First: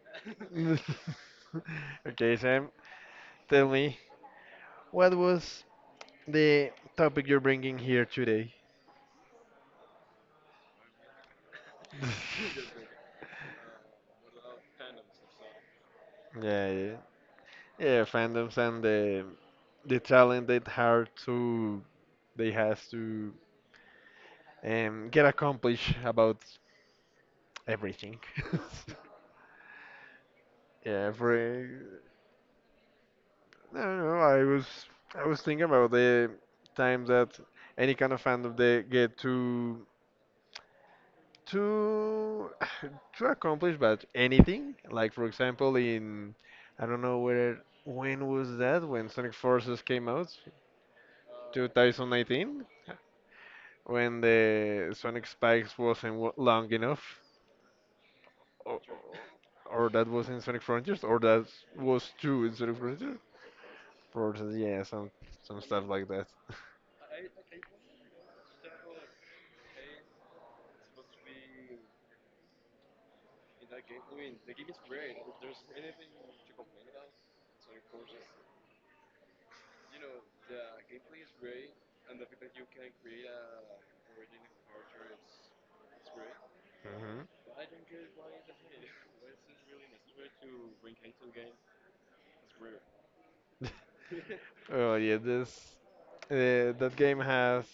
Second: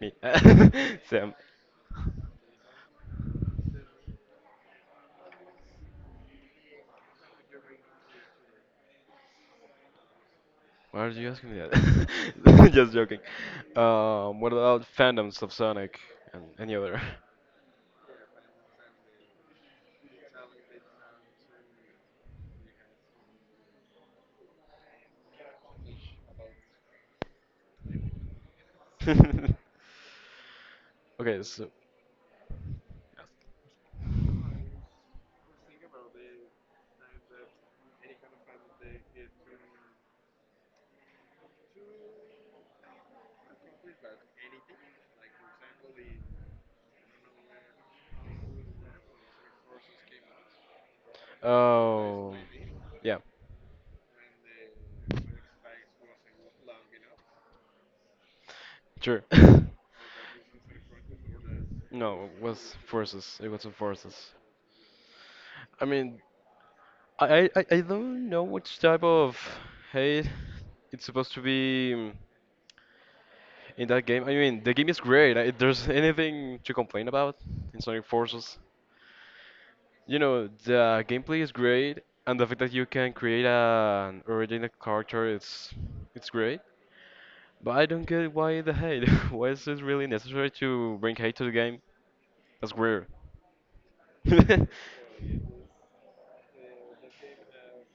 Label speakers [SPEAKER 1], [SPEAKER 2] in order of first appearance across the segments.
[SPEAKER 1] Me. Sam,
[SPEAKER 2] Okay, Sam, tell me, what was the topic you're bringing here today?
[SPEAKER 1] why are you asking me that? Just joking. What about fandoms of Sonic and any
[SPEAKER 2] Yeah,
[SPEAKER 1] other?
[SPEAKER 2] yeah, yeah, fandoms and the talent that hard to they has to get accomplished about everything. Yeah,
[SPEAKER 1] Okay,
[SPEAKER 2] for I don't know, I was thinking about the time that any kind of fandom they get to to accomplish but anything, like for example, in I don't know where, when was that when Sonic Forces came out,
[SPEAKER 1] um,
[SPEAKER 2] 2019,
[SPEAKER 1] yeah,
[SPEAKER 2] when the Sonic spikes wasn't long enough, or,
[SPEAKER 1] sure.
[SPEAKER 2] or that was in Sonic Frontiers, or that
[SPEAKER 1] No,
[SPEAKER 2] was
[SPEAKER 1] it
[SPEAKER 2] two
[SPEAKER 1] was
[SPEAKER 2] in Sonic Frontiers.
[SPEAKER 1] forces. It was in forces.
[SPEAKER 2] Forces, yeah, some
[SPEAKER 1] I
[SPEAKER 2] stuff
[SPEAKER 1] mean,
[SPEAKER 2] like that.
[SPEAKER 1] I don't know which type of hate it's supposed to be, in that game. I mean, the game is great. There's anything to complain about in Sonic Forces. You know, the gameplay is great, and the fact that you can create an original character, it's great.
[SPEAKER 2] Hmm.
[SPEAKER 1] But I don't get why the hate. Why is it really necessary to bring hate to the game? That's weird.
[SPEAKER 2] Oh yeah, this that game has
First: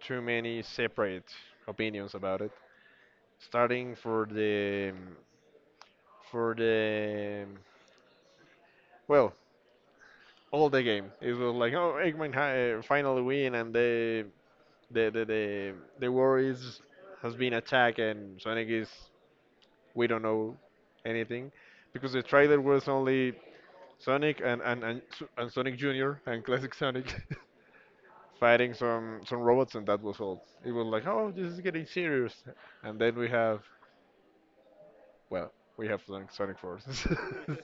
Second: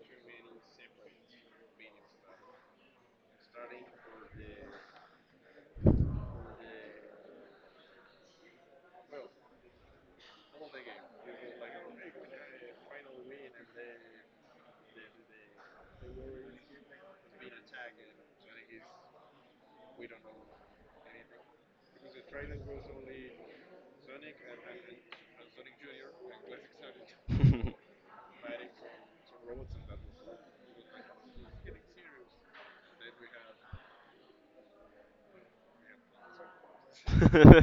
[SPEAKER 2] too many separate opinions about it, starting for the, for the well, all the game. It was like, oh, Eggman finally win, and the the the, the war is has been attacked, and Sonic is, we don't know anything, because the trailer was only Sonic and Sonic Jr. and Classic Sonic. Fighting some robots, and that was all. It was like, oh, this is getting serious, and then we have, well, we have Sonic Forces.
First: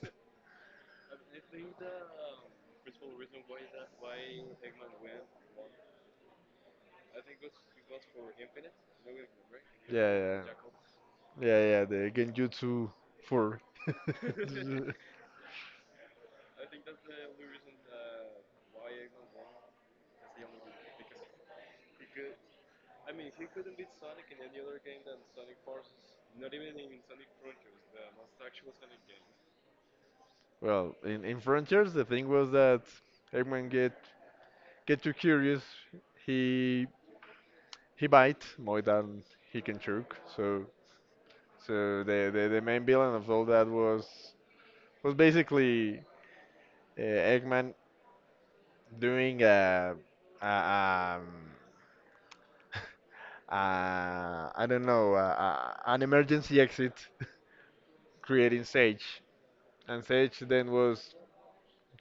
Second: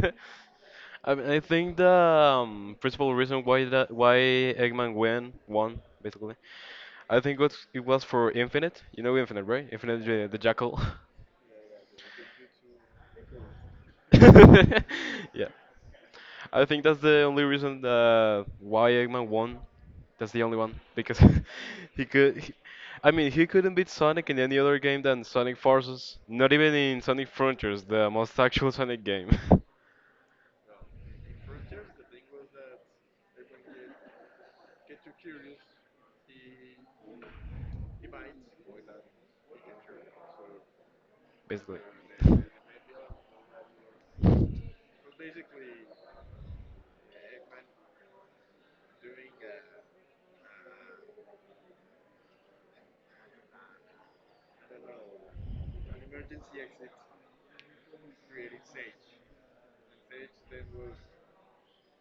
[SPEAKER 1] I mean, I think the principal reason why Eggman win won basically, I think what's it was for Infinite. You know Infinite, right? Infinite,
[SPEAKER 2] Yeah,
[SPEAKER 1] the
[SPEAKER 2] yeah.
[SPEAKER 1] Jackal.
[SPEAKER 2] Yeah, yeah, the Genjutsu 4.
[SPEAKER 1] Yeah, I think that's the only reason why Eggman won. That's the only one because he could. I mean, he couldn't beat Sonic in any other game than Sonic Forces. Not even in Sonic Frontiers, the most actual Sonic game,
[SPEAKER 2] Well, in Frontiers, the thing was that Eggman get too curious. He bite more than he can choke. So
[SPEAKER 1] basically.
[SPEAKER 2] so the main villain of all that was basically Eggman doing a um I don't know, an emergency exit, creating Sage, and Sage then was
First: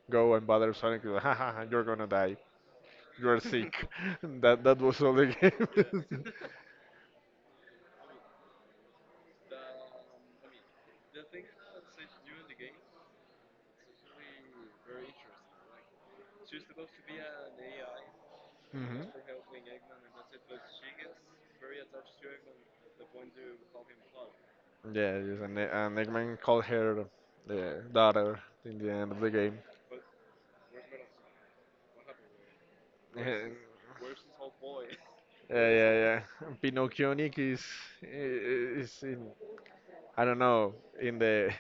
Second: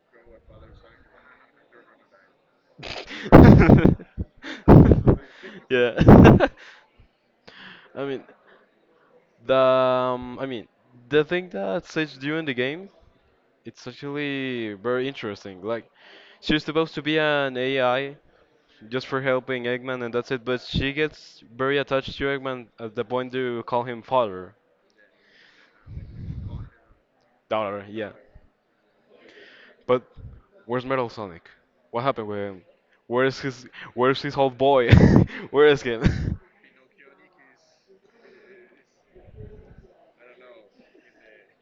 [SPEAKER 2] go and bother Sonic. Like, ha, ha, ha, you're gonna die. You're sick. that that was all the game.
[SPEAKER 1] Yeah. I mean, the the thing that Sage do in the game, it's actually very interesting. Like, she's supposed to be an AI
[SPEAKER 2] Hmm.
[SPEAKER 1] just for helping Eggman, and that's it. But she gets very attached to Eggman at the point to call him father,
[SPEAKER 2] Yeah, yes, and, and Eggman called her the
[SPEAKER 1] daughter. Yeah.
[SPEAKER 2] daughter in the end of the game.
[SPEAKER 1] But where's Metal Sonic? What happened with him? Where's
[SPEAKER 2] Yeah,
[SPEAKER 1] his Where's his old boy? Where
[SPEAKER 2] yeah,
[SPEAKER 1] is
[SPEAKER 2] yeah. Yeah.
[SPEAKER 1] him?
[SPEAKER 2] Pinocchionic is in, I don't know, in the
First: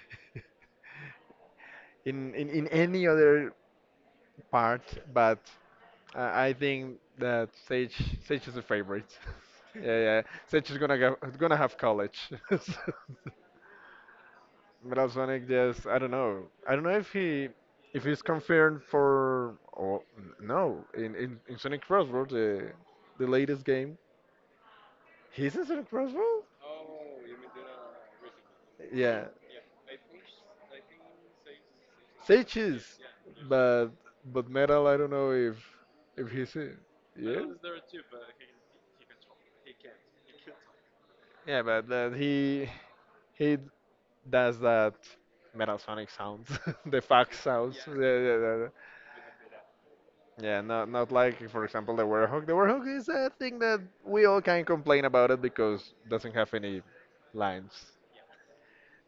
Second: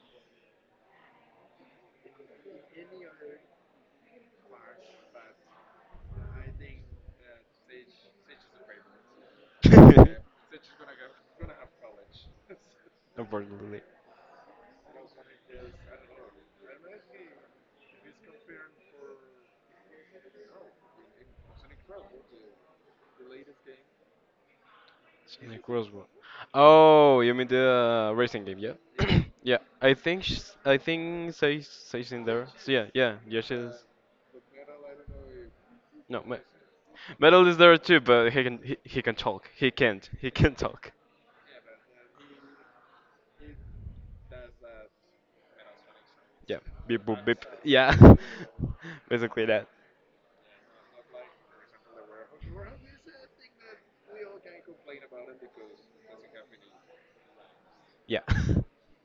[SPEAKER 2] in in any other part, but I think that Sage is the favorite. Yeah, yeah. Sage is gonna gonna have college.
[SPEAKER 1] Unfortunately,
[SPEAKER 2] Metal Sonic, yes, I don't know. I don't know if he if he's confirmed for, or no, in in Sonic Crossroads, the latest game. He's in
[SPEAKER 1] Sonic
[SPEAKER 2] Sonic
[SPEAKER 1] Roswell.
[SPEAKER 2] Crossroads?
[SPEAKER 1] Oh, you mean the racing game? Yeah,
[SPEAKER 2] Yeah,
[SPEAKER 1] yeah. I think I think Sage in there.
[SPEAKER 2] Sage
[SPEAKER 1] So yeah,
[SPEAKER 2] is,
[SPEAKER 1] yeah, yeah. She's
[SPEAKER 2] but but Metal, I don't know
[SPEAKER 1] no.
[SPEAKER 2] if he's in. Yeah.
[SPEAKER 1] Metal is there too, but he can talk. He can't. He can talk.
[SPEAKER 2] Yeah, but he he does that Metal Sonic sounds,
[SPEAKER 1] Yeah.
[SPEAKER 2] the
[SPEAKER 1] Beep boop
[SPEAKER 2] fox
[SPEAKER 1] beep.
[SPEAKER 2] sounds.
[SPEAKER 1] Yeah.
[SPEAKER 2] Yeah, yeah, yeah.
[SPEAKER 1] Basically that.
[SPEAKER 2] Yeah, not not like, for example, the werehog. The werehog is a thing that we all can complain about it because doesn't have any lines.
[SPEAKER 1] Yeah.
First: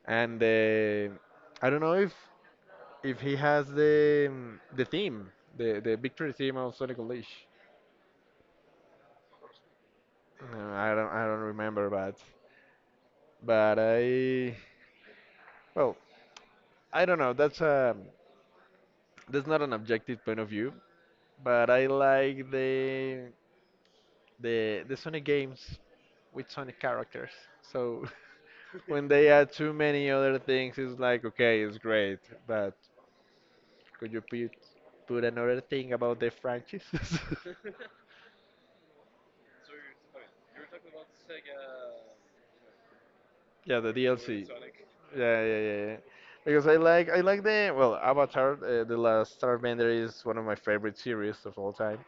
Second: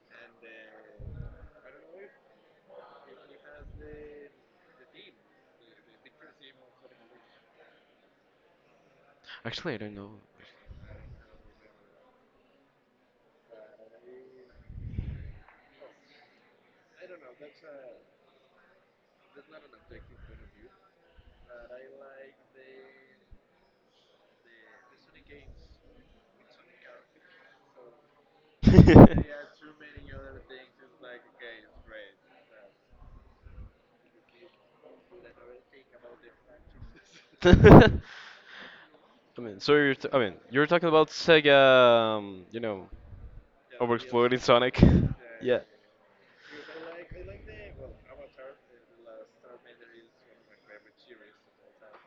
[SPEAKER 2] And I don't know if he has the the theme, the victory theme of Sonic Unleashed.
[SPEAKER 1] Actually, I don't know.
[SPEAKER 2] No, I don't remember, but I, well, I don't know. That's not an objective point of view, but I like the, the Sonic games with Sonic characters. So when they add too many other things, it's like, okay, it's great, but could you put another thing about the franchise?
[SPEAKER 1] I mean, so you're I mean, you're talking about Sega,
[SPEAKER 2] Yeah, the
[SPEAKER 1] overexploding
[SPEAKER 2] DLC. Yeah,
[SPEAKER 1] Sonic.
[SPEAKER 2] yeah,
[SPEAKER 1] Yeah.
[SPEAKER 2] yeah, yeah. Because I like the, well, Avatar, The Last Airbender is one of my favorite series of all time,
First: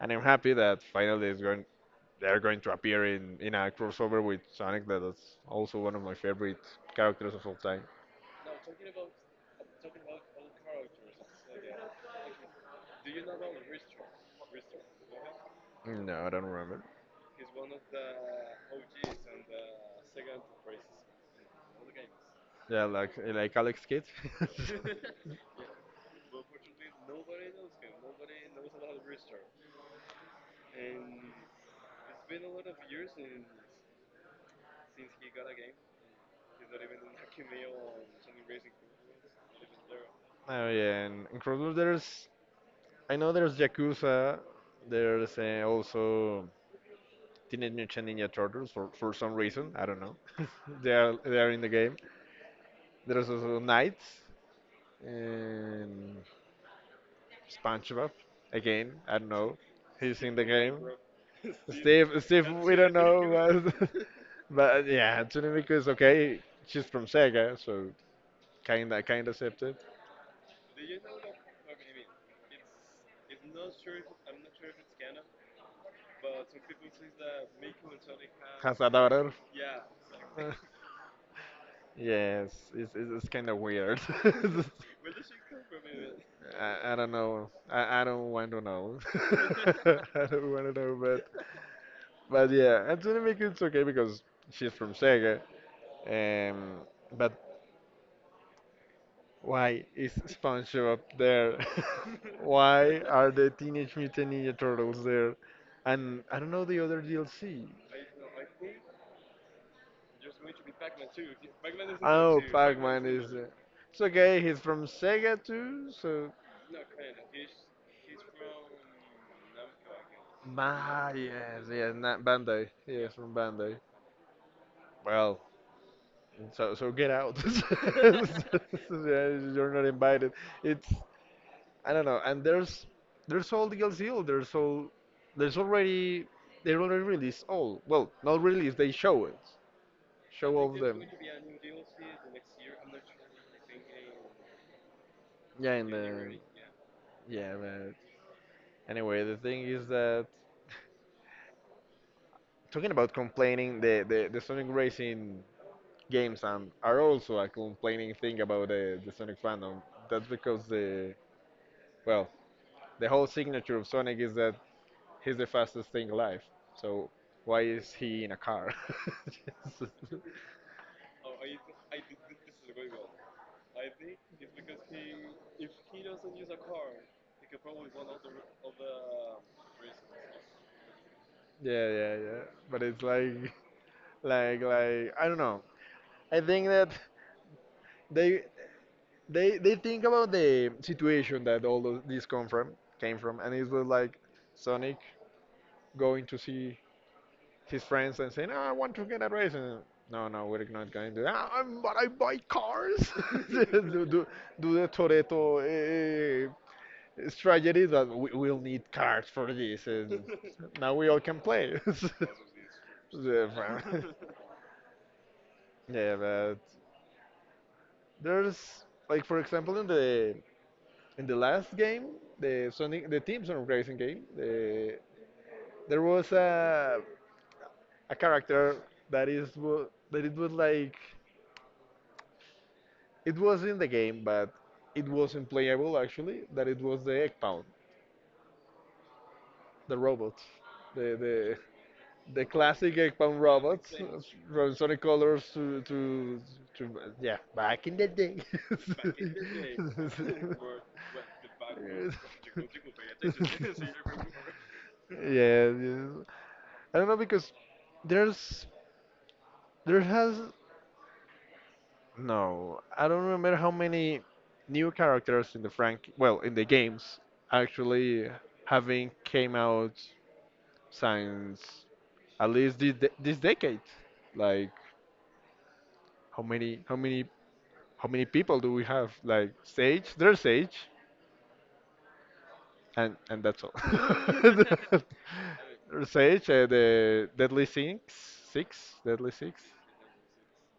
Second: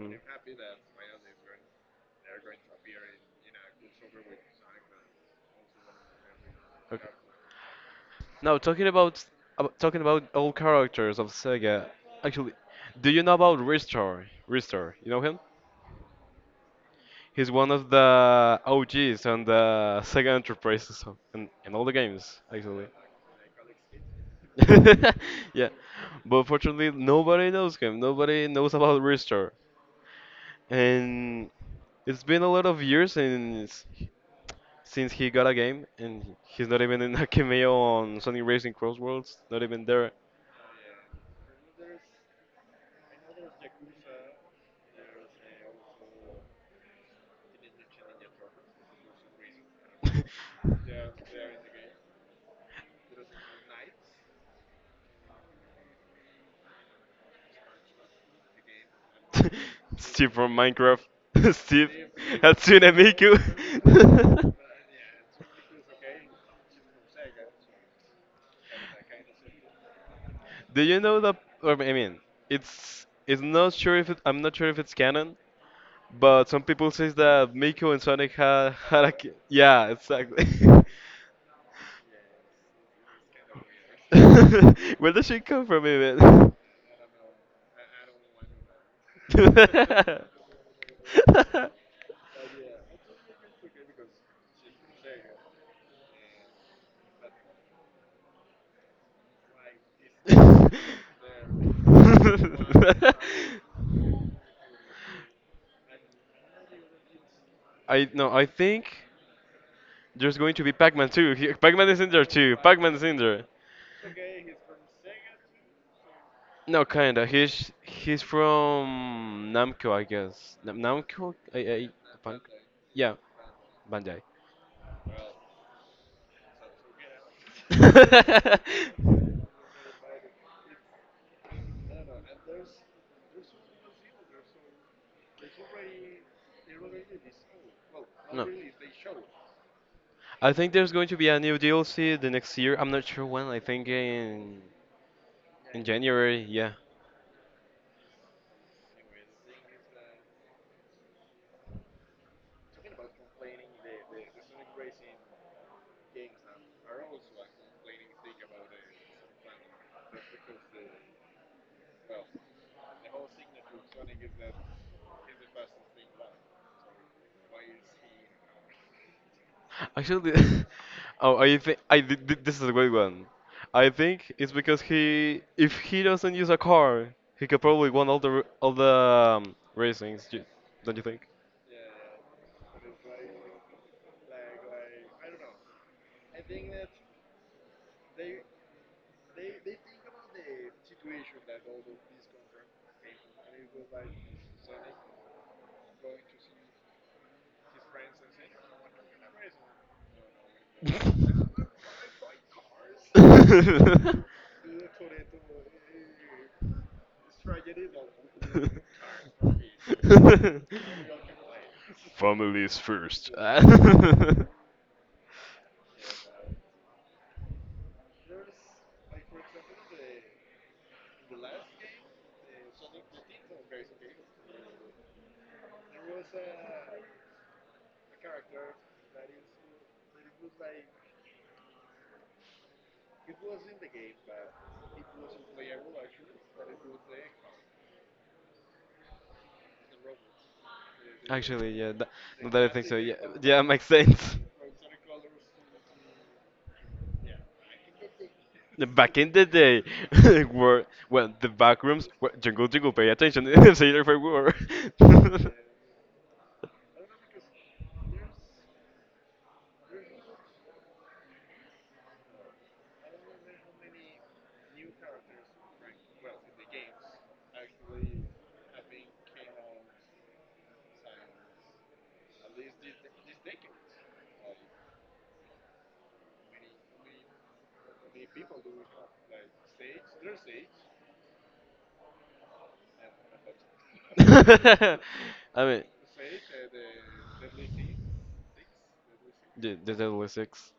[SPEAKER 2] and I'm happy that finally it's going, they're going to appear in a crossover with Sonic. That is also one of my favorite
[SPEAKER 1] Okay.
[SPEAKER 2] characters of all time.
[SPEAKER 1] Now talking about talking about all characters of Sega. Actually, do you know about Ristar? Ristar, you know him?
[SPEAKER 2] No, I don't remember.
[SPEAKER 1] He's one of the OGs on the Sega Enterprises and in all the games,
[SPEAKER 2] Yeah,
[SPEAKER 1] actually.
[SPEAKER 2] like Alex Kidd.
[SPEAKER 1] Yeah, but fortunately, nobody knows him. Nobody knows about Restore, and it's been a lot of years since he got a game, and he's not even in a cameo on Sonic Racing Crossworlds. Not even there.
[SPEAKER 2] Oh yeah, and in Crossroads there's, I know there's Yakuza, there's also Teenage Mutant Ninja Turtles for some reason I don't know. They are in the game. There's also Knights, and SpongeBob, again I don't know. He's
[SPEAKER 1] Steve
[SPEAKER 2] in the
[SPEAKER 1] from
[SPEAKER 2] game.
[SPEAKER 1] Minecraft. Steve,
[SPEAKER 2] Steve we
[SPEAKER 1] Hatsune
[SPEAKER 2] don't know, but
[SPEAKER 1] Miku.
[SPEAKER 2] but yeah, Tsunemiku is okay. She's from Sega, so kinda kinda accepted.
[SPEAKER 1] Do you know that? Or, I mean, it's not sure if I'm not sure if it's canon, but some people says that Miku and Sonic had
[SPEAKER 2] Has a
[SPEAKER 1] had a
[SPEAKER 2] daughter.
[SPEAKER 1] yeah, exactly.
[SPEAKER 2] Yes, it's kind of weird.
[SPEAKER 1] Where does she come from even?
[SPEAKER 2] I don't know. I don't want to know. I don't want to know, but yeah, Anthony Mickens it's okay because she's from Sega. Um, but why is SpongeBob there? Why are the Teenage Mutant Ninja Turtles there? And I don't know the other DLC.
[SPEAKER 1] I no, I think there's going to be Pac-Man too. Pac-Man is in there
[SPEAKER 2] Oh,
[SPEAKER 1] too. Pac-Man is
[SPEAKER 2] Pac-Man
[SPEAKER 1] in
[SPEAKER 2] is
[SPEAKER 1] there.
[SPEAKER 2] there. It's okay. He's from Sega too, so.
[SPEAKER 1] No, kinda. He's from Namco, I guess. Nam-
[SPEAKER 2] Ah,
[SPEAKER 1] Namco?
[SPEAKER 2] yes, yes, not
[SPEAKER 1] Ban-
[SPEAKER 2] Bandai.
[SPEAKER 1] yeah,
[SPEAKER 2] Yes, from Bandai.
[SPEAKER 1] Bandai.
[SPEAKER 2] Well, so, so get out. Yeah, you're not invited. It's, I don't know. And there's all DLC. There's all, there's already, they already released all. Well, not
[SPEAKER 1] No.
[SPEAKER 2] release. They show it.
[SPEAKER 1] I
[SPEAKER 2] Show
[SPEAKER 1] think
[SPEAKER 2] all of
[SPEAKER 1] there's
[SPEAKER 2] them.
[SPEAKER 1] going to be a new DLC the next year. I'm not sure when. I think in
[SPEAKER 2] Yeah,
[SPEAKER 1] in
[SPEAKER 2] in the,
[SPEAKER 1] January. Yeah.
[SPEAKER 2] yeah. But anyway, the thing is that talking about complaining, the Sonic Racing games and are also a complaining thing about the Sonic fandom. That's because the, well, the whole signature of Sonic is that he's the fastest thing alive. So why is he in a car? Just-
[SPEAKER 1] Actually, oh, I think this is a great one. I think it's because if he doesn't use a car, he could probably win all the racings. Don't you think?
[SPEAKER 2] yeah, yeah, yeah. But it's like, I don't know. I think that they they think about the situation that all of this come from, came from, and it was like Sonic going to see his friends and saying, oh, "I want to get a race." And, no, no, we're not going to. Ah, I'm- but I buy cars. do, do, do the Toretto it's tragedy that we, will need cards for this, and now we all can play.
[SPEAKER 1] Families first.
[SPEAKER 2] Yeah, yeah, but there's, like, for example, in the, last game, the Sonic, the Team Sonic Racing game, there was a character that that it was like, it was in the game, but it wasn't playable actually. That it was the Egg Pound, the robot, the the
[SPEAKER 1] Actually, yeah,
[SPEAKER 2] the
[SPEAKER 1] now that I think so,
[SPEAKER 2] classic
[SPEAKER 1] yeah,
[SPEAKER 2] egg pan
[SPEAKER 1] yeah, makes
[SPEAKER 2] robots
[SPEAKER 1] sense.
[SPEAKER 2] from Sonic Colors to, yeah, back in the day.
[SPEAKER 1] Back in the day, were well, the back rooms were jingle jingle. Pay attention, say it for war.
[SPEAKER 2] Yeah, yeah. I don't know because there's there has no, I don't remember how many new characters in the Frank, well, in the games actually having came out since at least this decade. Like how many, how many people do we have? Like Sage, there's Sage, and that's all.
[SPEAKER 1] I mean,
[SPEAKER 2] There's Sage, the Deadly Six, Deadly Six.
[SPEAKER 1] the Deadly Six.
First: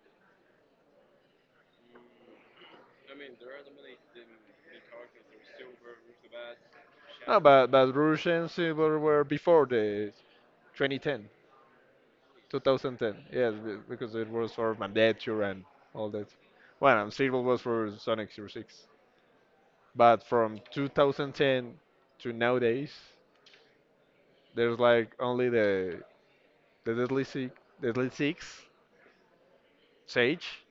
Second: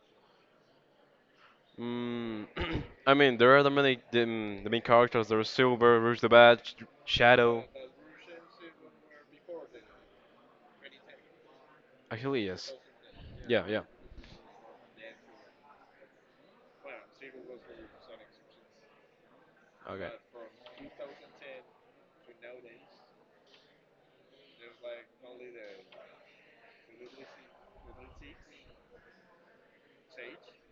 [SPEAKER 1] Mm, I mean, there are the main characters. There's Silver, Rouge the Bad, Sh-
[SPEAKER 2] No,
[SPEAKER 1] Shadow.
[SPEAKER 2] but Russian Silver were before the 2010,
[SPEAKER 1] Actually, yes.
[SPEAKER 2] 2010. Yes,
[SPEAKER 1] Yeah,
[SPEAKER 2] be-
[SPEAKER 1] yeah.
[SPEAKER 2] because it was for Mandature and all that. Well, and Silver was for Sonic Zero 06.
[SPEAKER 1] Okay.
[SPEAKER 2] But from 2010 to nowadays, there's like only the Deadly Six, Deadly Six, Sage,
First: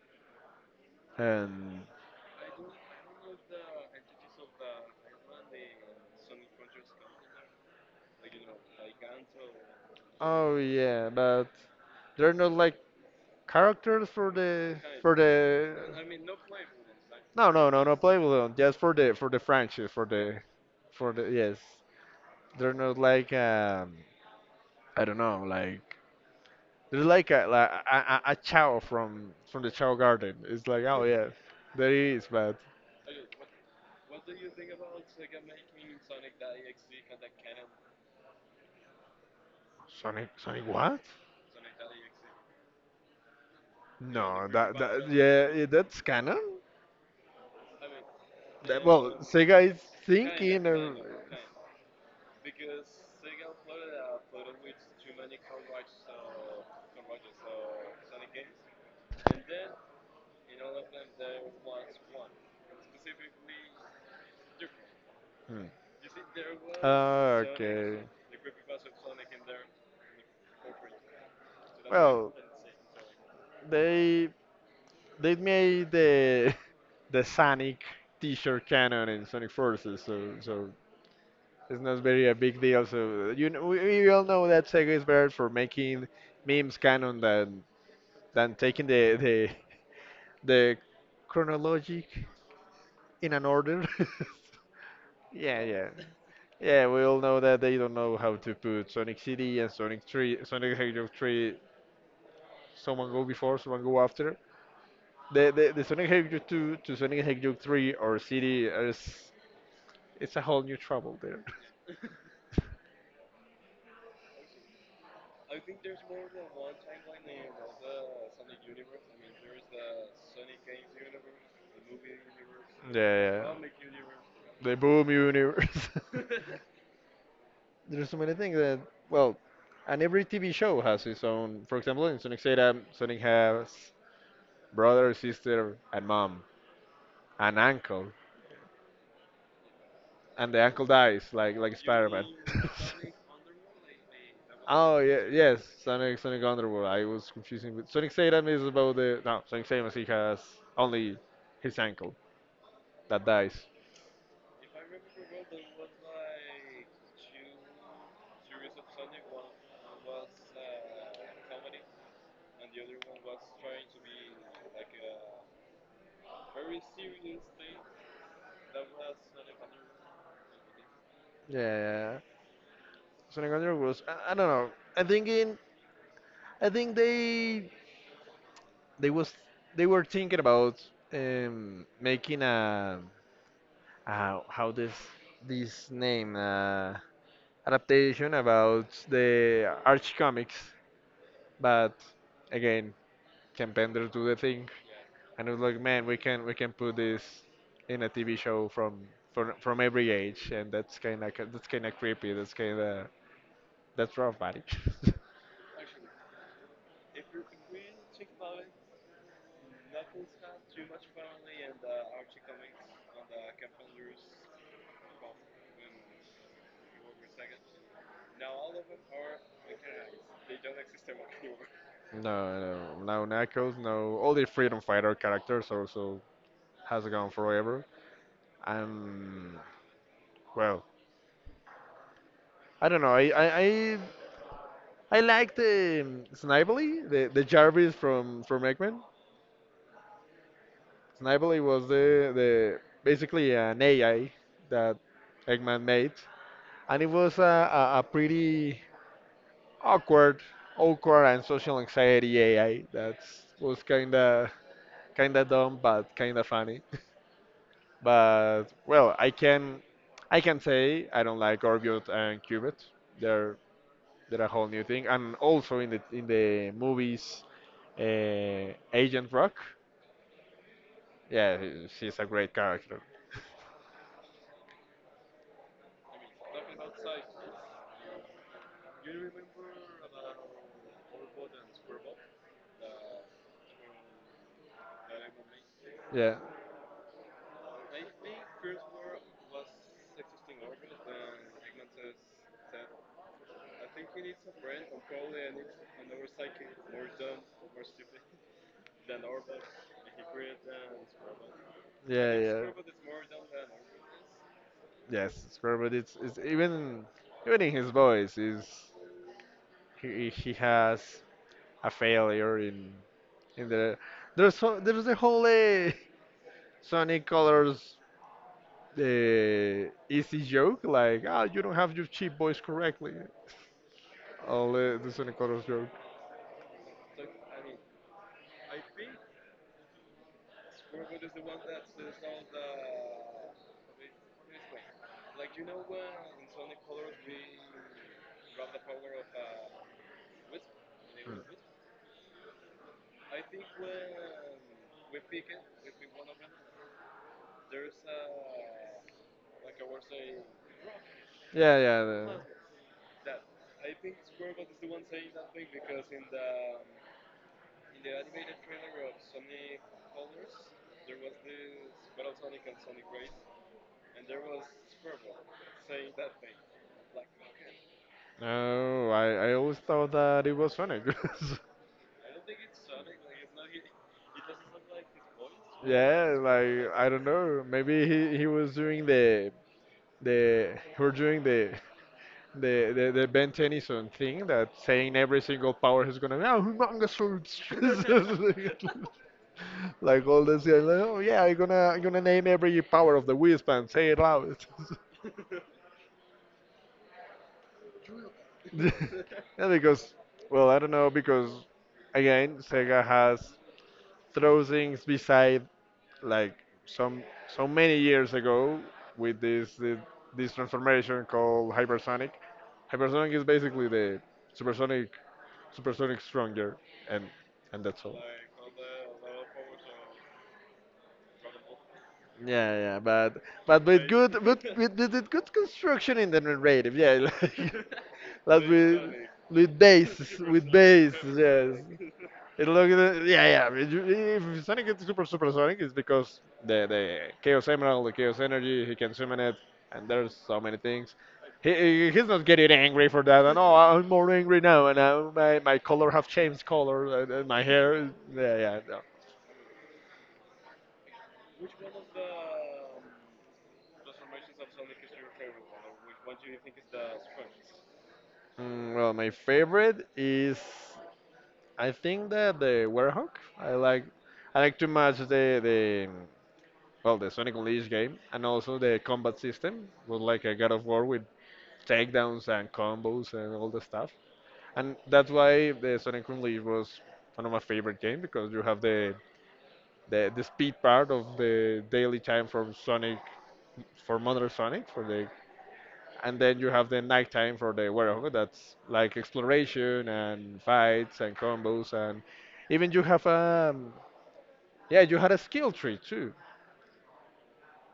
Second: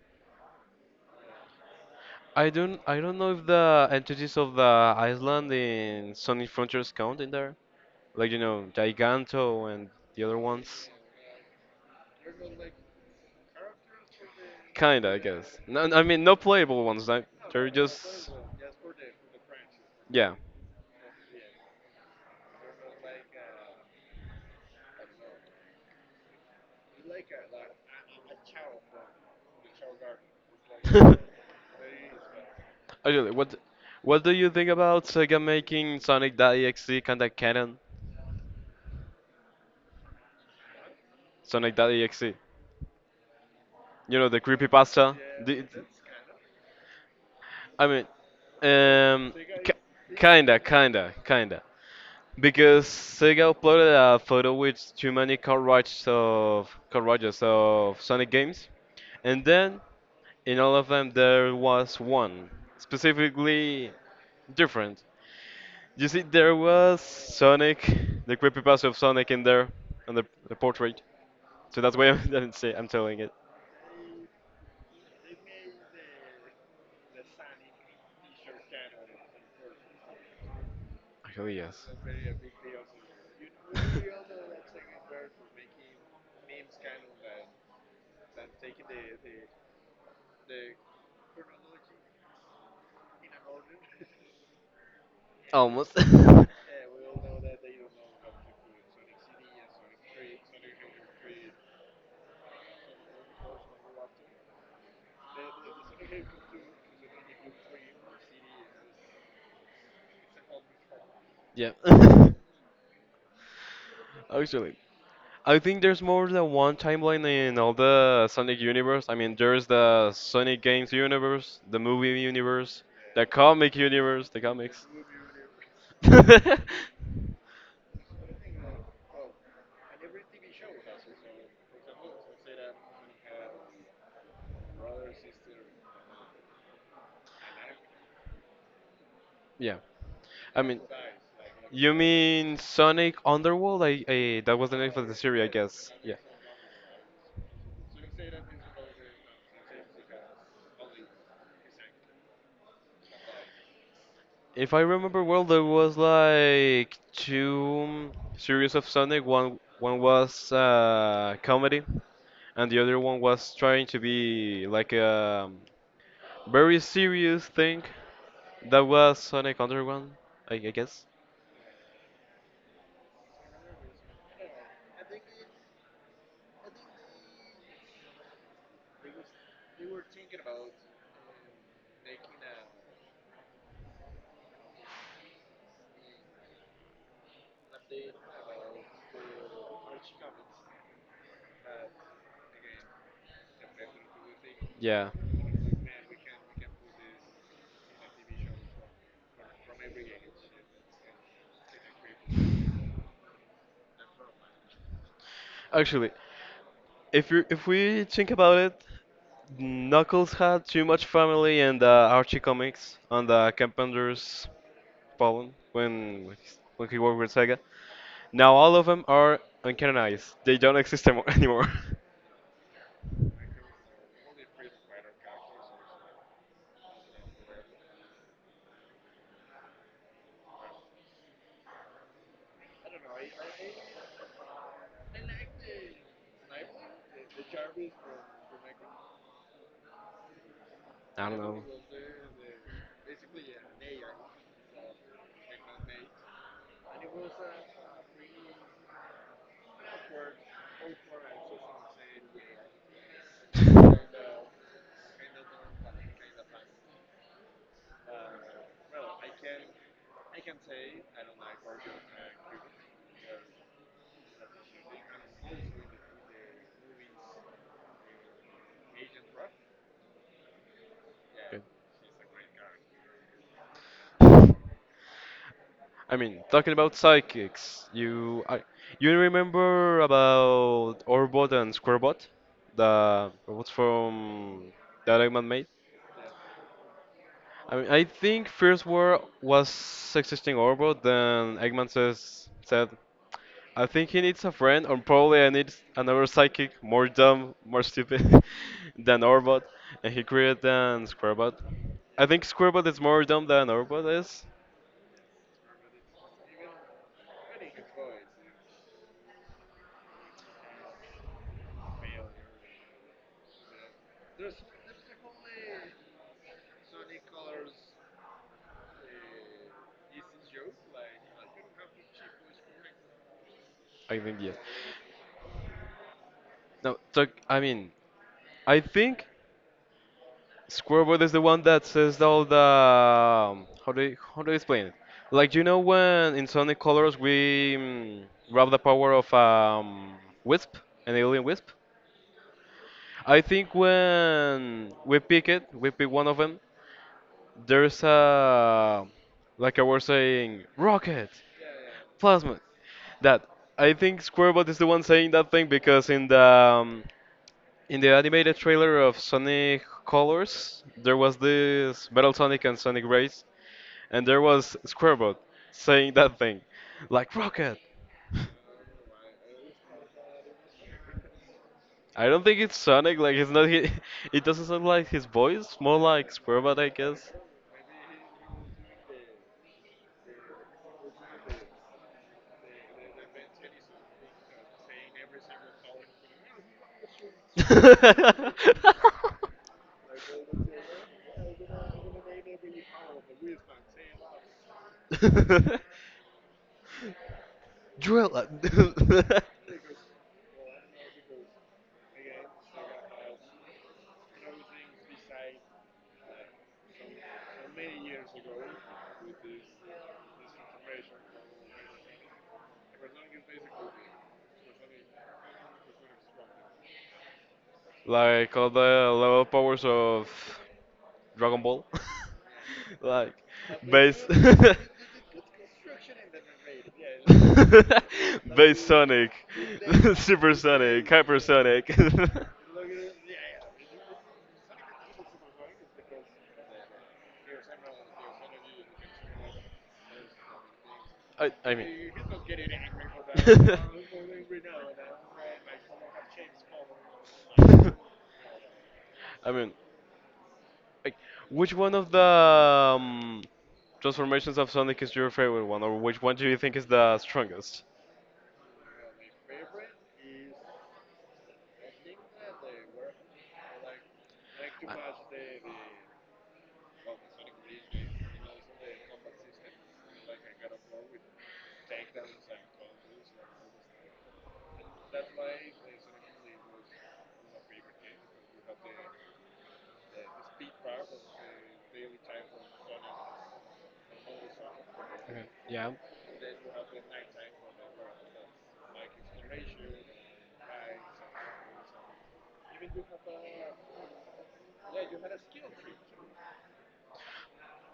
[SPEAKER 2] and—
[SPEAKER 1] I don't know if the entities of the island in Sonic Frontiers count in there. Like you know, Giganto and the other
[SPEAKER 2] oh
[SPEAKER 1] ones.
[SPEAKER 2] yeah, but they're not like characters for the,
[SPEAKER 1] Kinda, I guess. No, I mean, no playable ones. Like,
[SPEAKER 2] No,
[SPEAKER 1] they're
[SPEAKER 2] no, no, no
[SPEAKER 1] just
[SPEAKER 2] playable one. Just for the, franchise, for
[SPEAKER 1] yeah.
[SPEAKER 2] the, for the, yes. They're not like, I don't know, like, they're like a, like a Chow from the Chow Garden. It's like, oh yeah, there he is. But
[SPEAKER 1] Actually, what do you think about Sega making Sonic.exe kinda canon?
[SPEAKER 2] Sonic, what?
[SPEAKER 1] Sonic.exe. You know the
[SPEAKER 2] No, that that
[SPEAKER 1] creepypasta.
[SPEAKER 2] yeah,
[SPEAKER 1] The,
[SPEAKER 2] yeah, that's canon.
[SPEAKER 1] I mean,
[SPEAKER 2] That, well,
[SPEAKER 1] um,
[SPEAKER 2] Sega is
[SPEAKER 1] ki- kinda,
[SPEAKER 2] thinking of,
[SPEAKER 1] kinda, kinda. Because Sega uploaded a photo with too many cartridges of Sonic games, and then in all of them, there was one specifically different.
[SPEAKER 2] Hmm.
[SPEAKER 1] You see, there was Sonic,
[SPEAKER 2] Okay.
[SPEAKER 1] the creepypasta of Sonic in there, on the portrait. So that's why I
[SPEAKER 2] Well,
[SPEAKER 1] didn't say I'm telling it.
[SPEAKER 2] they they made the the Sonic T-shirt canon in Sonic Forces, so so
[SPEAKER 1] Actually,
[SPEAKER 2] it's
[SPEAKER 1] yes.
[SPEAKER 2] not very a big deal. So you know, we all know that Sega is better for making memes canon than taking the the chronologic in an order. yeah, yeah.
[SPEAKER 1] Almost.
[SPEAKER 2] Yeah, we all know that they don't know how to put Sonic CD and Sonic 3, Sonic the Hedgehog 3, someone go before, someone go after. The Sonic Hedgehog 2 to Sonic Hedgehog 3 or City, is it's a whole new trouble there.
[SPEAKER 1] Yeah. Actually. I think there's more than one timeline in all the Sonic universe. I mean, there's the Sonic games universe, the movie universe, the
[SPEAKER 2] Yeah, yeah.
[SPEAKER 1] comic universe, the
[SPEAKER 2] The
[SPEAKER 1] comics.
[SPEAKER 2] Boom Universe. There's so many things that, well, and every TV show has its own. For example, in Sonic Zeta, Sonic has brother, sister, and mom, and uncle,
[SPEAKER 1] Yeah,
[SPEAKER 2] and the
[SPEAKER 1] I mean,
[SPEAKER 2] uncle dies like
[SPEAKER 1] you
[SPEAKER 2] Spider-Man.
[SPEAKER 1] mean Sonic Underworld? I that was the name
[SPEAKER 2] Oh
[SPEAKER 1] of the
[SPEAKER 2] yeah,
[SPEAKER 1] series, I
[SPEAKER 2] yes,
[SPEAKER 1] guess. Yeah.
[SPEAKER 2] Sonic Underworld. I was confusing with Sonic Satan. Is about the, no, Sonic Satan he has only his ankle that dies.
[SPEAKER 1] If I remember well, there was like two series of Sonic. One was comedy, and the other one was trying to be like a very serious thing. That was Sonic Underground, I guess.
[SPEAKER 2] Yeah, Sonic Underworld was, I don't know. I think in I think they was they were thinking about making a, how this this name adaptation about the Arch comics, but again Campender do the thing.
[SPEAKER 1] Yeah.
[SPEAKER 2] And it was like, man, we can put this in a TV show from from every age, and that's kind of creepy. That's kind of that's rough, buddy.
[SPEAKER 1] Actually, if you if we think about it, Knuckles had too much family in the Archie comics on the Carpenter's Pollen when he worked with Sega. Now all of them are uncanonized. They don't exist anymore.
[SPEAKER 2] No, no, no Knuckles, no. All the Freedom Fighter characters also has gone forever. Um, well, I don't know. I liked Snively, the Jarvis from Eggman.
[SPEAKER 1] I don't
[SPEAKER 2] Snively
[SPEAKER 1] know.
[SPEAKER 2] was the basically an AI that Eggman made, and it was a pretty awkward, awkward and social anxiety AI that was kinda kinda dumb but kinda funny. But well, I can say I don't like Orbiot and Cubit. They're a whole new thing, and also in the, movies, Agent Rock. Yeah, she's a great character.
[SPEAKER 1] Good. I mean, talking about psychics, you remember about Orbot and Squarebot, the robots from that Eggman made?
[SPEAKER 2] Yeah,
[SPEAKER 1] I mean, I think First War was existing Orbot, then Eggman says said, I think he needs a friend, or probably I need another psychic, more dumb, more stupid than Orbot, and he created then Squarebot. I
[SPEAKER 2] yeah,
[SPEAKER 1] think
[SPEAKER 2] yeah.
[SPEAKER 1] Squarebot is more dumb than Orbot is.
[SPEAKER 2] Yes, Squirrel, but it's even even in his voice is he has a failure in the there's so, there's the whole Sonic Colors easy joke like ah you don't have your cheap boys correctly.
[SPEAKER 1] I think yes.
[SPEAKER 2] All the Sonic Colors joke.
[SPEAKER 1] No, I mean, I think Squarebot is the one that says all the how do you explain it? Like you know, when in Sonic Colors we grab the power of Wisp, an alien Wisp. I think when we pick it, we pick one of them. There's a like I was saying, rocket,
[SPEAKER 2] Yeah, yeah.
[SPEAKER 1] plasma. That I think Squarebot is the one saying that thing because in the animated trailer of Sonic Colors, there was this Metal Sonic and Sonic Race, and there was Squarebot saying that thing, like Rocket.
[SPEAKER 2] No, I always thought that it was Sonic.
[SPEAKER 1] I don't think it's Sonic. Like it's not. It doesn't sound like his voice. More like
[SPEAKER 2] Yeah,
[SPEAKER 1] Squarebot, I
[SPEAKER 2] like I don't
[SPEAKER 1] guess.
[SPEAKER 2] know. Maybe he was doing the he was doing the the Ben Tennyson thing that saying every single power is gonna be oh humongous Like all this, yeah, like, oh yeah, I'm gonna name every power of the Wisp and say it loud.
[SPEAKER 1] Drill it.
[SPEAKER 2] yeah, because well, I don't know because again, Sega has throw things beside like some so many years ago with this transformation called hypersonic. Hypersonic is basically the supersonic supersonic stronger and and that's all.
[SPEAKER 1] Like all the level powers of Dragon Ball.
[SPEAKER 2] Yeah, yeah,
[SPEAKER 1] Like
[SPEAKER 2] but with
[SPEAKER 1] base.
[SPEAKER 2] good with with good construction in the narrative, yeah, like, like
[SPEAKER 1] Bass Sonic, Super
[SPEAKER 2] with
[SPEAKER 1] Sonic,
[SPEAKER 2] bass, yes.
[SPEAKER 1] Hypersonic.
[SPEAKER 2] It looks, yeah, yeah. If you- if Sonic is super supersonic, it's because the Chaos Emerald, the Chaos Energy, he can summon it, and there's so many things.
[SPEAKER 1] I, I mean.
[SPEAKER 2] He's not getting angry for that. No, I'm more angry now, and I, my color have changed color, and my hair, is- yeah, yeah. No.
[SPEAKER 1] I mean, like, which one of the transformations of Sonic is your favorite one, or which one do you think is the strongest?
[SPEAKER 2] Mm, well, my favorite is. I think that the Werehog. I like I like to match the well the Sonic Unleashed game and also the combat system was like a God of War with takedowns and combos and all the stuff. And that's why the Sonic Unleashed was one of my favorite games because you have the the speed part of the daily time for Sonic for Mother Sonic for the
[SPEAKER 1] Okay. Yeah.
[SPEAKER 2] and then you have the night time for the Werehog that's like exploration and fights and combos and even you have a yeah, you had a skill tree too.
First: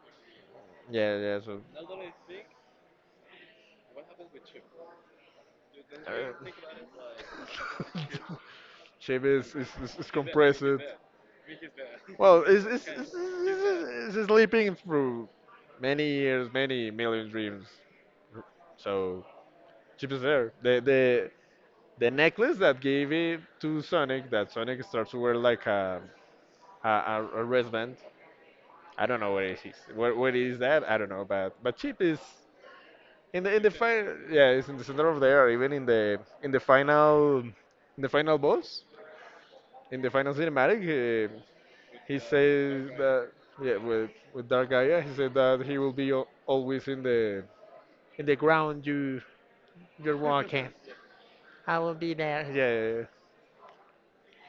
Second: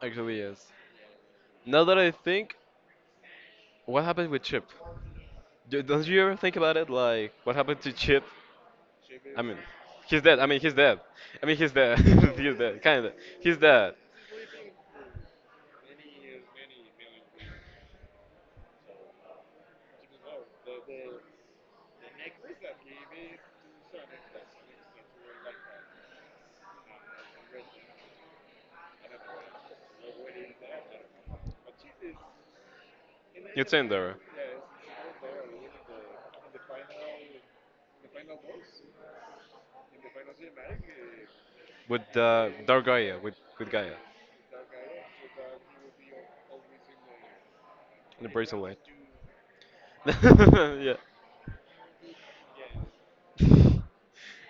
[SPEAKER 1] Actually, yes.
[SPEAKER 2] Yeah, yeah. So.
[SPEAKER 1] Now that I think, what happened with Chip? Don't you ever think about it? Like, what happened to
[SPEAKER 2] Uh,
[SPEAKER 1] Chip?
[SPEAKER 2] Shame
[SPEAKER 1] I mean,
[SPEAKER 2] is,
[SPEAKER 1] he's dead. I mean,
[SPEAKER 2] compressed.
[SPEAKER 1] he's dead. I mean, he's dead.
[SPEAKER 2] Well,
[SPEAKER 1] He's dead. Kinda. He's dead.
[SPEAKER 2] it's sleeping through many years, many million dreams. So Chip is there. The necklace that gave it to Sonic, that Sonic starts to wear like a a wristband. I don't know what it is. What is that? I don't know. But Chip is in the in
[SPEAKER 1] You
[SPEAKER 2] the
[SPEAKER 1] in
[SPEAKER 2] final,
[SPEAKER 1] there.
[SPEAKER 2] yeah, it's in the center of there. Even in the final boss, in the final cinematic,
[SPEAKER 1] With
[SPEAKER 2] he
[SPEAKER 1] Dark
[SPEAKER 2] says
[SPEAKER 1] Gaia.
[SPEAKER 2] that
[SPEAKER 1] With
[SPEAKER 2] yeah,
[SPEAKER 1] Gaia.
[SPEAKER 2] with Dark Gaia, he said that he will be al- always
[SPEAKER 1] In
[SPEAKER 2] in
[SPEAKER 1] the
[SPEAKER 2] the
[SPEAKER 1] Brazen way.
[SPEAKER 2] ground you you're walking.
[SPEAKER 1] Yeah.
[SPEAKER 2] Yeah, yeah, yeah.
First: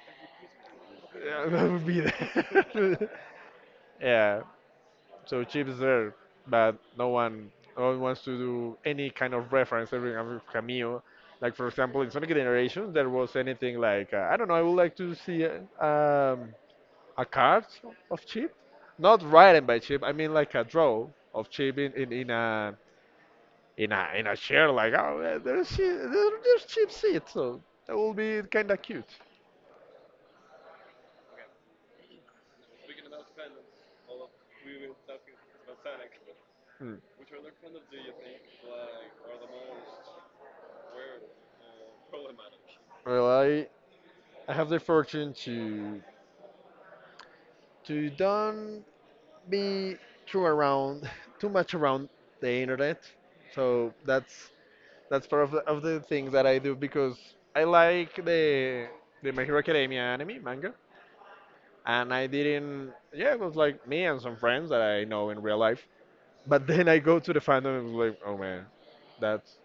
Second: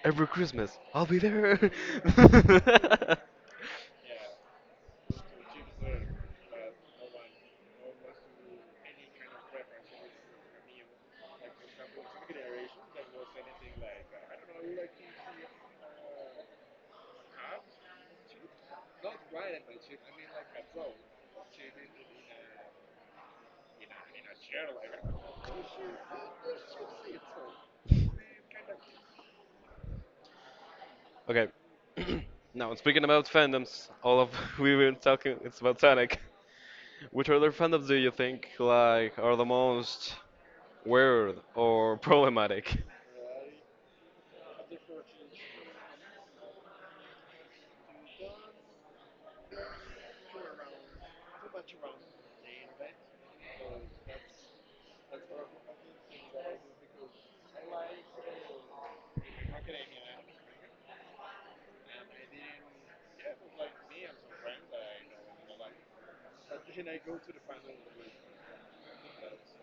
[SPEAKER 1] Every Christmas, I'll be
[SPEAKER 2] Yeah, that
[SPEAKER 1] there.
[SPEAKER 2] would be there. yeah, so cheap is there, but no one, no one wants to do any kind of reference every cameo. Like for example, in Sonic Generations, there was anything like I don't know. I would like to see a card of Chip, not written by Chip. I mean like a draw of Chip in a in a in a chair. Like oh, there's Chi- there, there's Chip's seat. So that will be kind of cute.
[SPEAKER 1] Okay. Now, speaking about fandoms, all of we were talking, it's about Sonic.
[SPEAKER 2] Hmm.
[SPEAKER 1] Which other fandoms do you think, like, are the most weird or problematic?
[SPEAKER 2] Well, I have the fortune to done be too around too much around the internet so that's part of of the things that I do because I like the my hero academia anime manga and I didn't yeah it was like me and some friends that I know in real life but then I go to the fandom and was like oh man that's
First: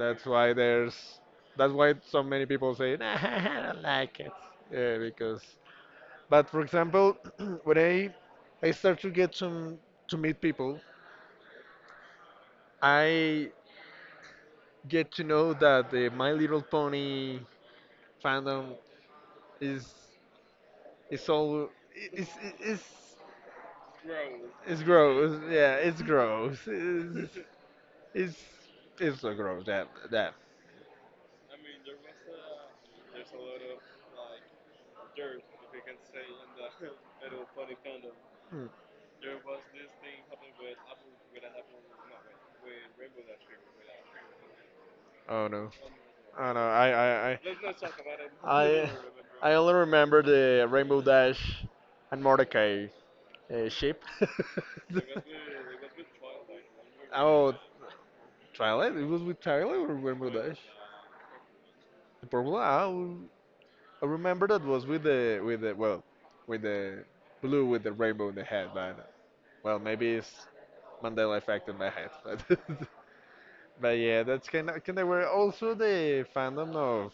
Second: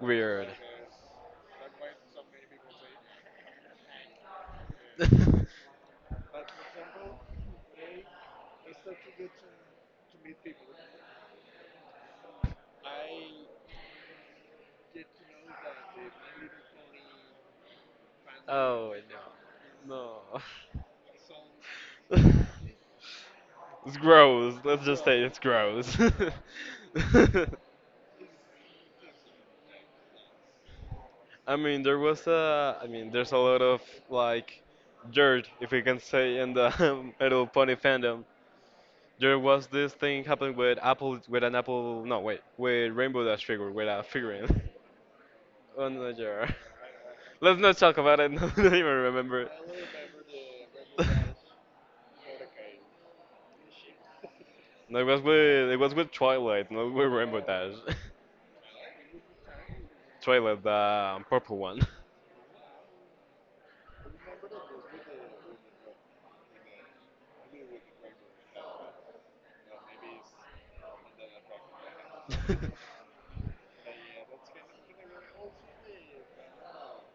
[SPEAKER 1] Weird.
[SPEAKER 2] why there's that's why so many people say nah, I don't like it yeah because but for example when I start to get some to meet people I get to know that the My Little Pony fandom
[SPEAKER 1] Oh
[SPEAKER 2] is
[SPEAKER 1] no,
[SPEAKER 2] is all
[SPEAKER 1] no.
[SPEAKER 2] it's it's
[SPEAKER 1] It's gross.
[SPEAKER 2] it's
[SPEAKER 1] Let's just say it's
[SPEAKER 2] gross. Yeah,
[SPEAKER 1] gross.
[SPEAKER 2] it's gross. It's it's so gross. That that.
[SPEAKER 1] I mean, there was a. I mean, there's a lot of like dirt, if we can say, in the Little Pony fandom.
[SPEAKER 2] Mm.
[SPEAKER 1] There was this thing happening with Apple, with an Apple. No, wait, with Rainbow Dash figure, with a figurine.
[SPEAKER 2] Oh no.
[SPEAKER 1] Oh no, jar.
[SPEAKER 2] Oh no. I.
[SPEAKER 1] Let's not talk about it. I don't even
[SPEAKER 2] I
[SPEAKER 1] remember it.
[SPEAKER 2] I only remember the Rainbow Dash and Mordecai ship.
[SPEAKER 1] No, it was with Twilight, not with Rainbow
[SPEAKER 2] Oh,
[SPEAKER 1] Dash.
[SPEAKER 2] Twilight? It was with Twilight or Rainbow
[SPEAKER 1] Trailer,
[SPEAKER 2] Dash?
[SPEAKER 1] the purple one.
[SPEAKER 2] The purple? Ah, I remember that was with the well, with the blue with the rainbow in the head, but well, maybe it's Mandela effect in my head. But but yeah, that's kind of where also the fandom of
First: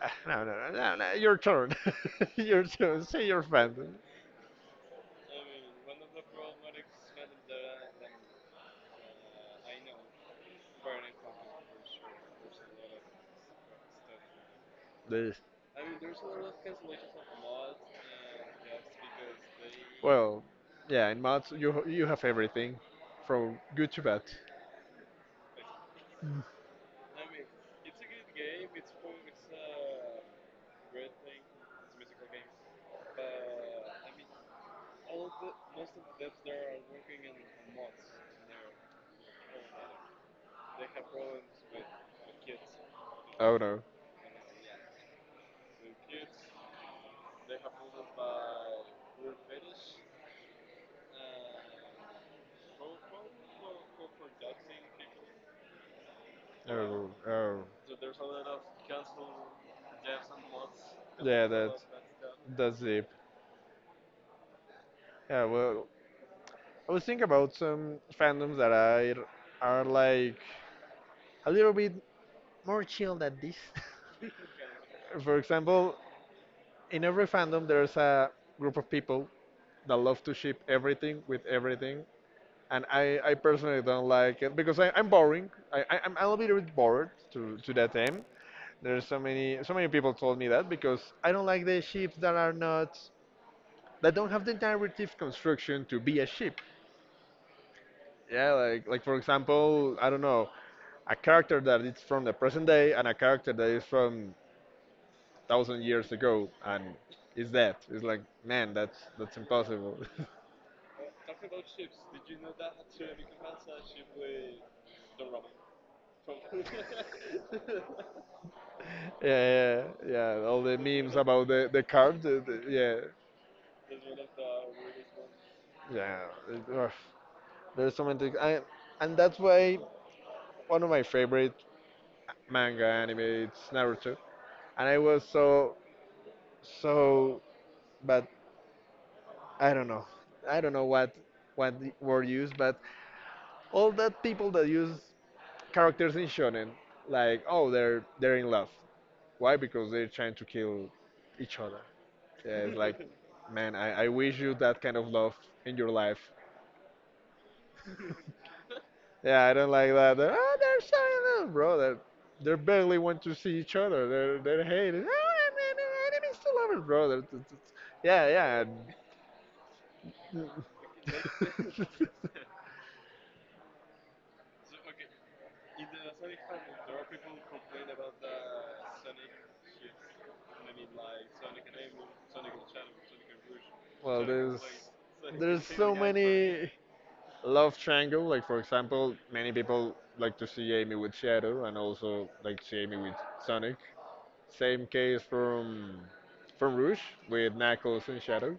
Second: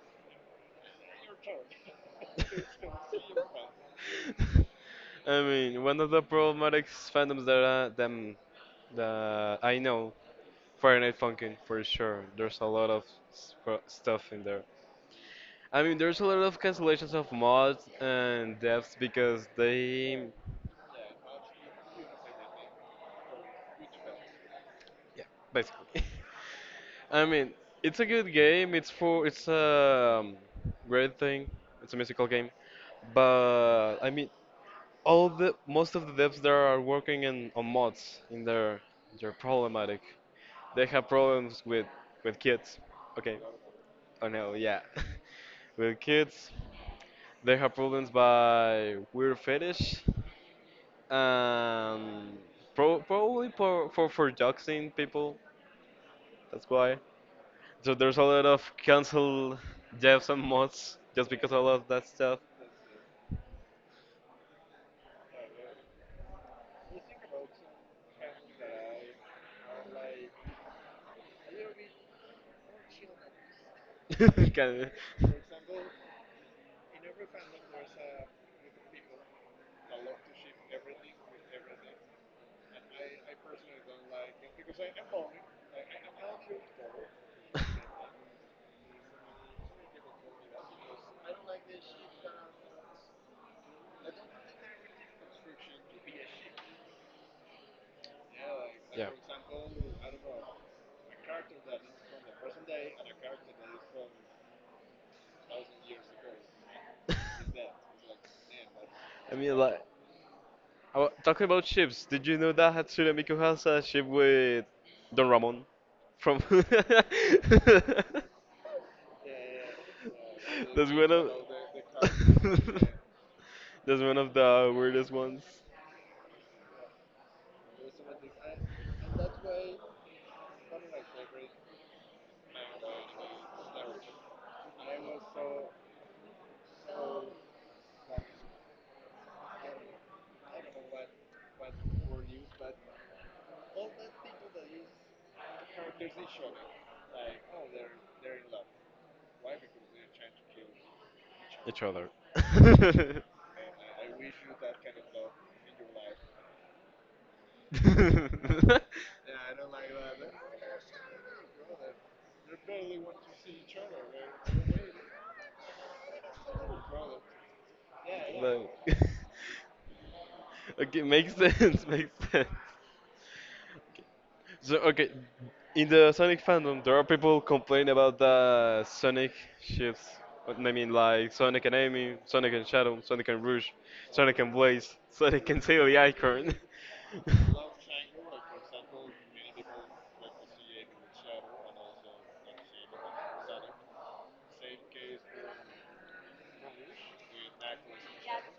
[SPEAKER 2] ah, no your turn, your turn. Say your fandom.
[SPEAKER 1] I mean, one of the problematic fandoms that them that I know, Fahrenheit Funkin' for sure. There's a lot of stuff in there.
[SPEAKER 2] The,
[SPEAKER 1] I mean, there's a lot of cancellations of mods and devs because
[SPEAKER 2] well, yeah, in mods you have everything, from good to bad.
[SPEAKER 1] yeah, basically. I mean, it's a good game. It's a great thing. It's a musical game, but I mean, all the most of the devs there are working in on mods in their problematic. They have problems with kids, okay.
[SPEAKER 2] Oh no.
[SPEAKER 1] Oh no, yeah. With kids, they have problems by weird fetish, um probably for doxing people. That's why.
[SPEAKER 2] Oh, oh.
[SPEAKER 1] So there's a lot of cancel devs and mods just
[SPEAKER 2] Yeah,
[SPEAKER 1] because of all
[SPEAKER 2] that,
[SPEAKER 1] of that stuff.
[SPEAKER 2] that's deep. Yeah, well, I was thinking about some fandoms that I are like a little bit more chill than this.
[SPEAKER 1] Kind of-
[SPEAKER 2] For example, in every fandom there's a group of people that love to ship everything with everything, I personally don't like it because I'm boring. I'm a little bit bored to that end. There's so many so many people told me that because I don't like the ships that are not that don't have the narrative construction to be a ship. Yeah, like
[SPEAKER 1] yeah,
[SPEAKER 2] for example, I don't know, a character that is from the present day and a character that is from thousand years ago and is dead. It's like man, that's
[SPEAKER 1] I mean, like,
[SPEAKER 2] impossible.
[SPEAKER 1] talking about chips, did you know that Hatsune Miku has a ship with Don Ramon from? That's
[SPEAKER 2] yeah, yeah, yeah. All the
[SPEAKER 1] one
[SPEAKER 2] memes about the card.
[SPEAKER 1] of.
[SPEAKER 2] Yeah,
[SPEAKER 1] That's one of the weirdest ones.
[SPEAKER 2] yeah. it- ugh. There's so many things. And that's why one of my favorite manga, anime, it's Naruto. And I was so so but I don't know. I don't know what the word used, but all that people that use characters in shonen like oh they're in love. Why? Because they're trying to kill each other.
[SPEAKER 1] Each other.
[SPEAKER 2] Yeah, it's like man, I wish you that kind of love in your life. Yeah, I don't like that. Oh, they're so in love, bro. They're, they barely want to see each other. They're hating. Oh, I'm enemies to lovers, bro. They're, it's- yeah, yeah.
[SPEAKER 1] Like, okay, makes sense,
[SPEAKER 2] and-
[SPEAKER 1] makes sense. So okay, in the Sonic fandom, there are people complaining about the Sonic shifts. I mean, like Sonic and Amy, Sonic and Shadow, Sonic and Rouge,
[SPEAKER 2] well,
[SPEAKER 1] Sonic and Blaze, Sonic and
[SPEAKER 2] there's
[SPEAKER 1] Tail
[SPEAKER 2] so
[SPEAKER 1] the Icon.
[SPEAKER 2] many love triangle. Like for example, many people like to see Amy with Shadow, and also like to see Amy with Sonic. Same case from Rouge with Knuckles and Shadow.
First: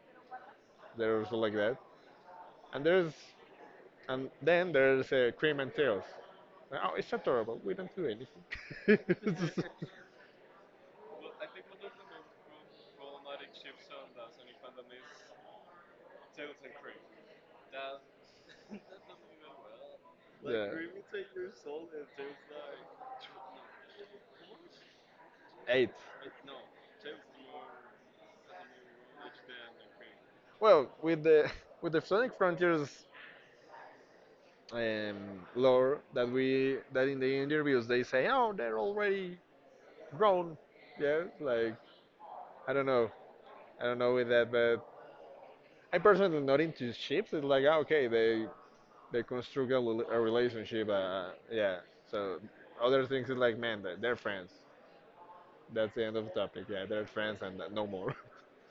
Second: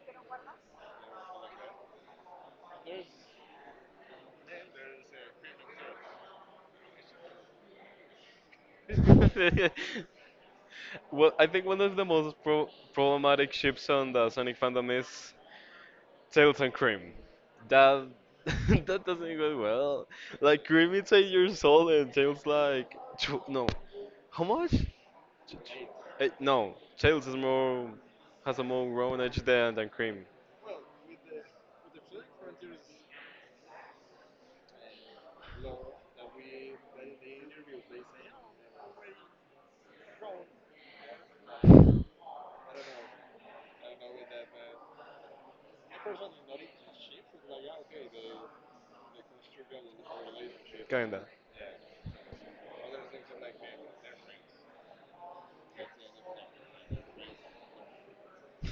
[SPEAKER 2] They're also like that. And there's and then there's cream and tails. Oh, it's adorable. We don't do anything.
[SPEAKER 1] Well, I think one of the most problematic ships on the Sonic fandom is Tails and cream. That that doesn't go well. Like
[SPEAKER 2] yeah.
[SPEAKER 1] cream is 8 years old and tails like no. How much?
[SPEAKER 2] Eight.
[SPEAKER 1] Eh, no, tails is more has a more grown age than cream.
[SPEAKER 2] Well, with the with the Sonic Frontiers um, lore that we that in the interviews they say, oh, they're already grown. Yeah, like I don't know, I don't know with that, but I'm personally not into ships. It's like, ah, okay, they construct a, li- a relationship.
[SPEAKER 1] Kinda.
[SPEAKER 2] Yeah. So other things is like, man, they're friends. That's the end of the topic. Yeah, they're friends and no more.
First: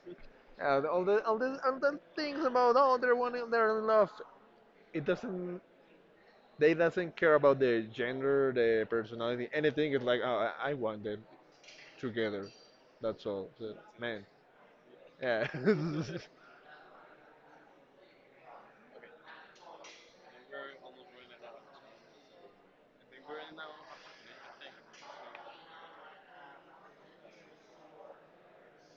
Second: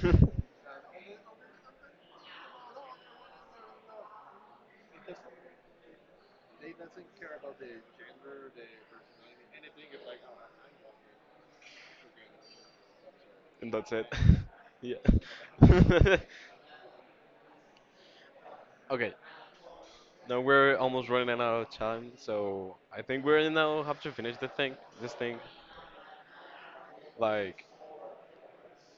[SPEAKER 2] All the all the all the things about oh they're one they're in love. It doesn't. They doesn't care about their gender, their personality, anything. It's like, oh, I want them together. That's all.
[SPEAKER 1] And
[SPEAKER 2] So,
[SPEAKER 1] that's it.
[SPEAKER 2] man. Yeah.
[SPEAKER 1] Yeah. Okay. Now we're almost running out of time, so I think we're now have to finish the thing. This thing, like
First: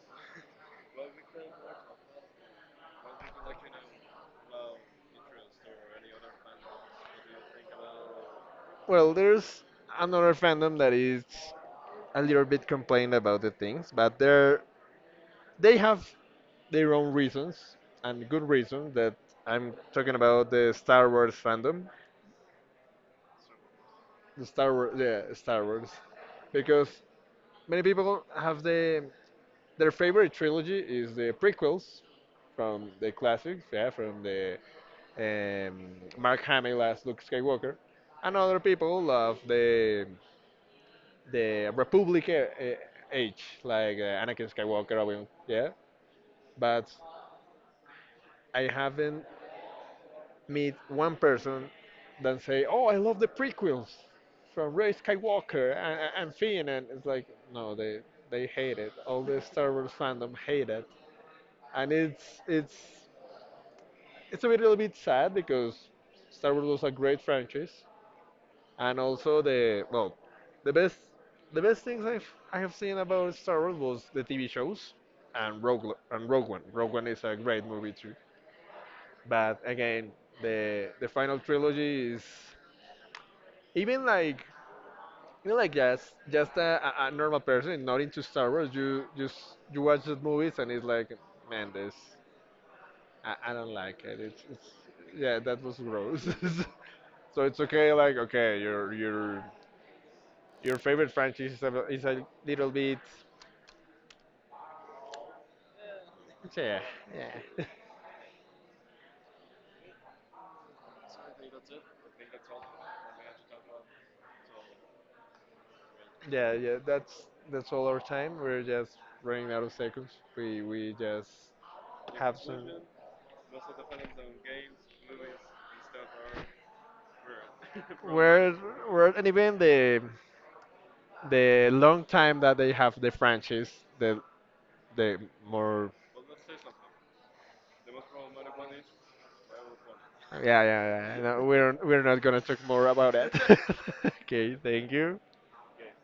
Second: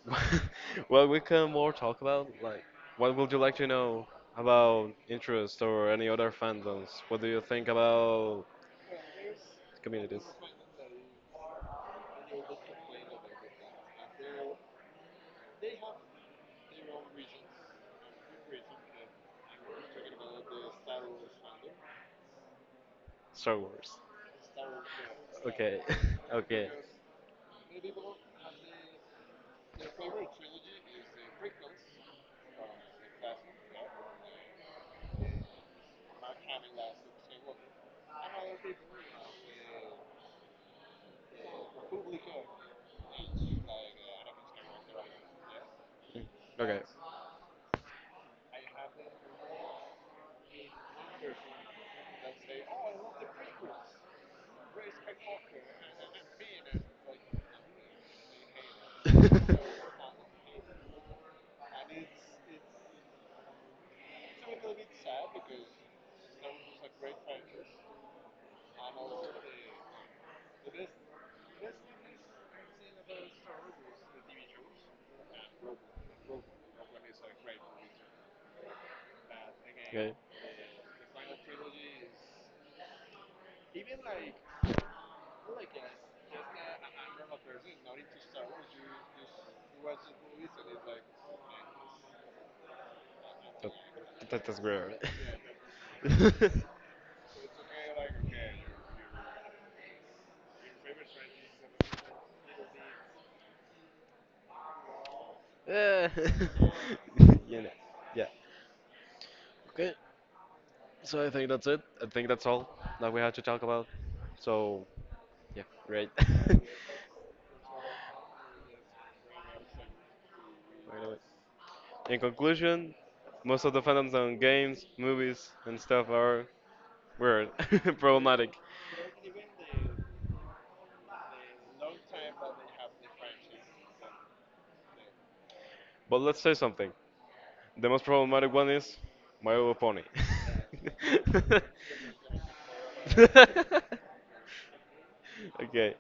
[SPEAKER 1] well, we can more talk about like what would you like to know about interest or any other fandoms? What do you think about
[SPEAKER 2] well, there's
[SPEAKER 1] communities?
[SPEAKER 2] another fandom that is a little bit complained about the things, but they're they have their own reasons and good reasons that I'm talking about the Star Wars fandom,
[SPEAKER 1] Star Wars.
[SPEAKER 2] the Star Wars, yeah, Star
[SPEAKER 1] Okay.
[SPEAKER 2] Wars,
[SPEAKER 1] Okay.
[SPEAKER 2] because many people have the their favorite trilogy is the prequels from the classics, yeah, from the um, Mark Hamill as Luke Skywalker, and other people love the Republic age, like Anakin Skywalker, Obi-Wan, yeah,
[SPEAKER 1] Okay.
[SPEAKER 2] but I haven't meet one person than say, "Oh, I love the prequels from Ray Skywalker and Finn," and it's like, no, they hate it. All the Star Wars fandom hate it, and it's a little bit sad because Star Wars was a great franchise, and also the well, the best the best things I have seen about Star Wars was the TV shows and Rogue Lo- and Rogue One. Rogue One is a great movie too, but again,
[SPEAKER 1] Okay.
[SPEAKER 2] the final trilogy is even like you know like just a normal person not into star wars you just you watch those movies and it's like man this I don't
[SPEAKER 1] That,
[SPEAKER 2] like
[SPEAKER 1] that's
[SPEAKER 2] it's
[SPEAKER 1] weird.
[SPEAKER 2] yeah that was gross so it's okay like okay your favorite franchise is is a little bit
[SPEAKER 1] Eh,
[SPEAKER 2] yeah yeah
[SPEAKER 1] you know. Yeah. Okay. So I think that's it. I think that's all that we had to talk about. So yeah, great.
[SPEAKER 2] yeah
[SPEAKER 1] By
[SPEAKER 2] yeah that's all our time we're just running out of seconds we
[SPEAKER 1] the way,
[SPEAKER 2] just
[SPEAKER 1] in
[SPEAKER 2] have some
[SPEAKER 1] conclusion, most of the fandoms on games, movies, and stuff are weird,
[SPEAKER 2] we're
[SPEAKER 1] problematic.
[SPEAKER 2] we're at an event. The long time that they have the franchise, the the more
[SPEAKER 1] But let's say something. The most problematic one is My Little Pony.
[SPEAKER 2] yeah yeah yeah. No, we're not gonna talk more about it. okay, thank you.
[SPEAKER 1] Okay.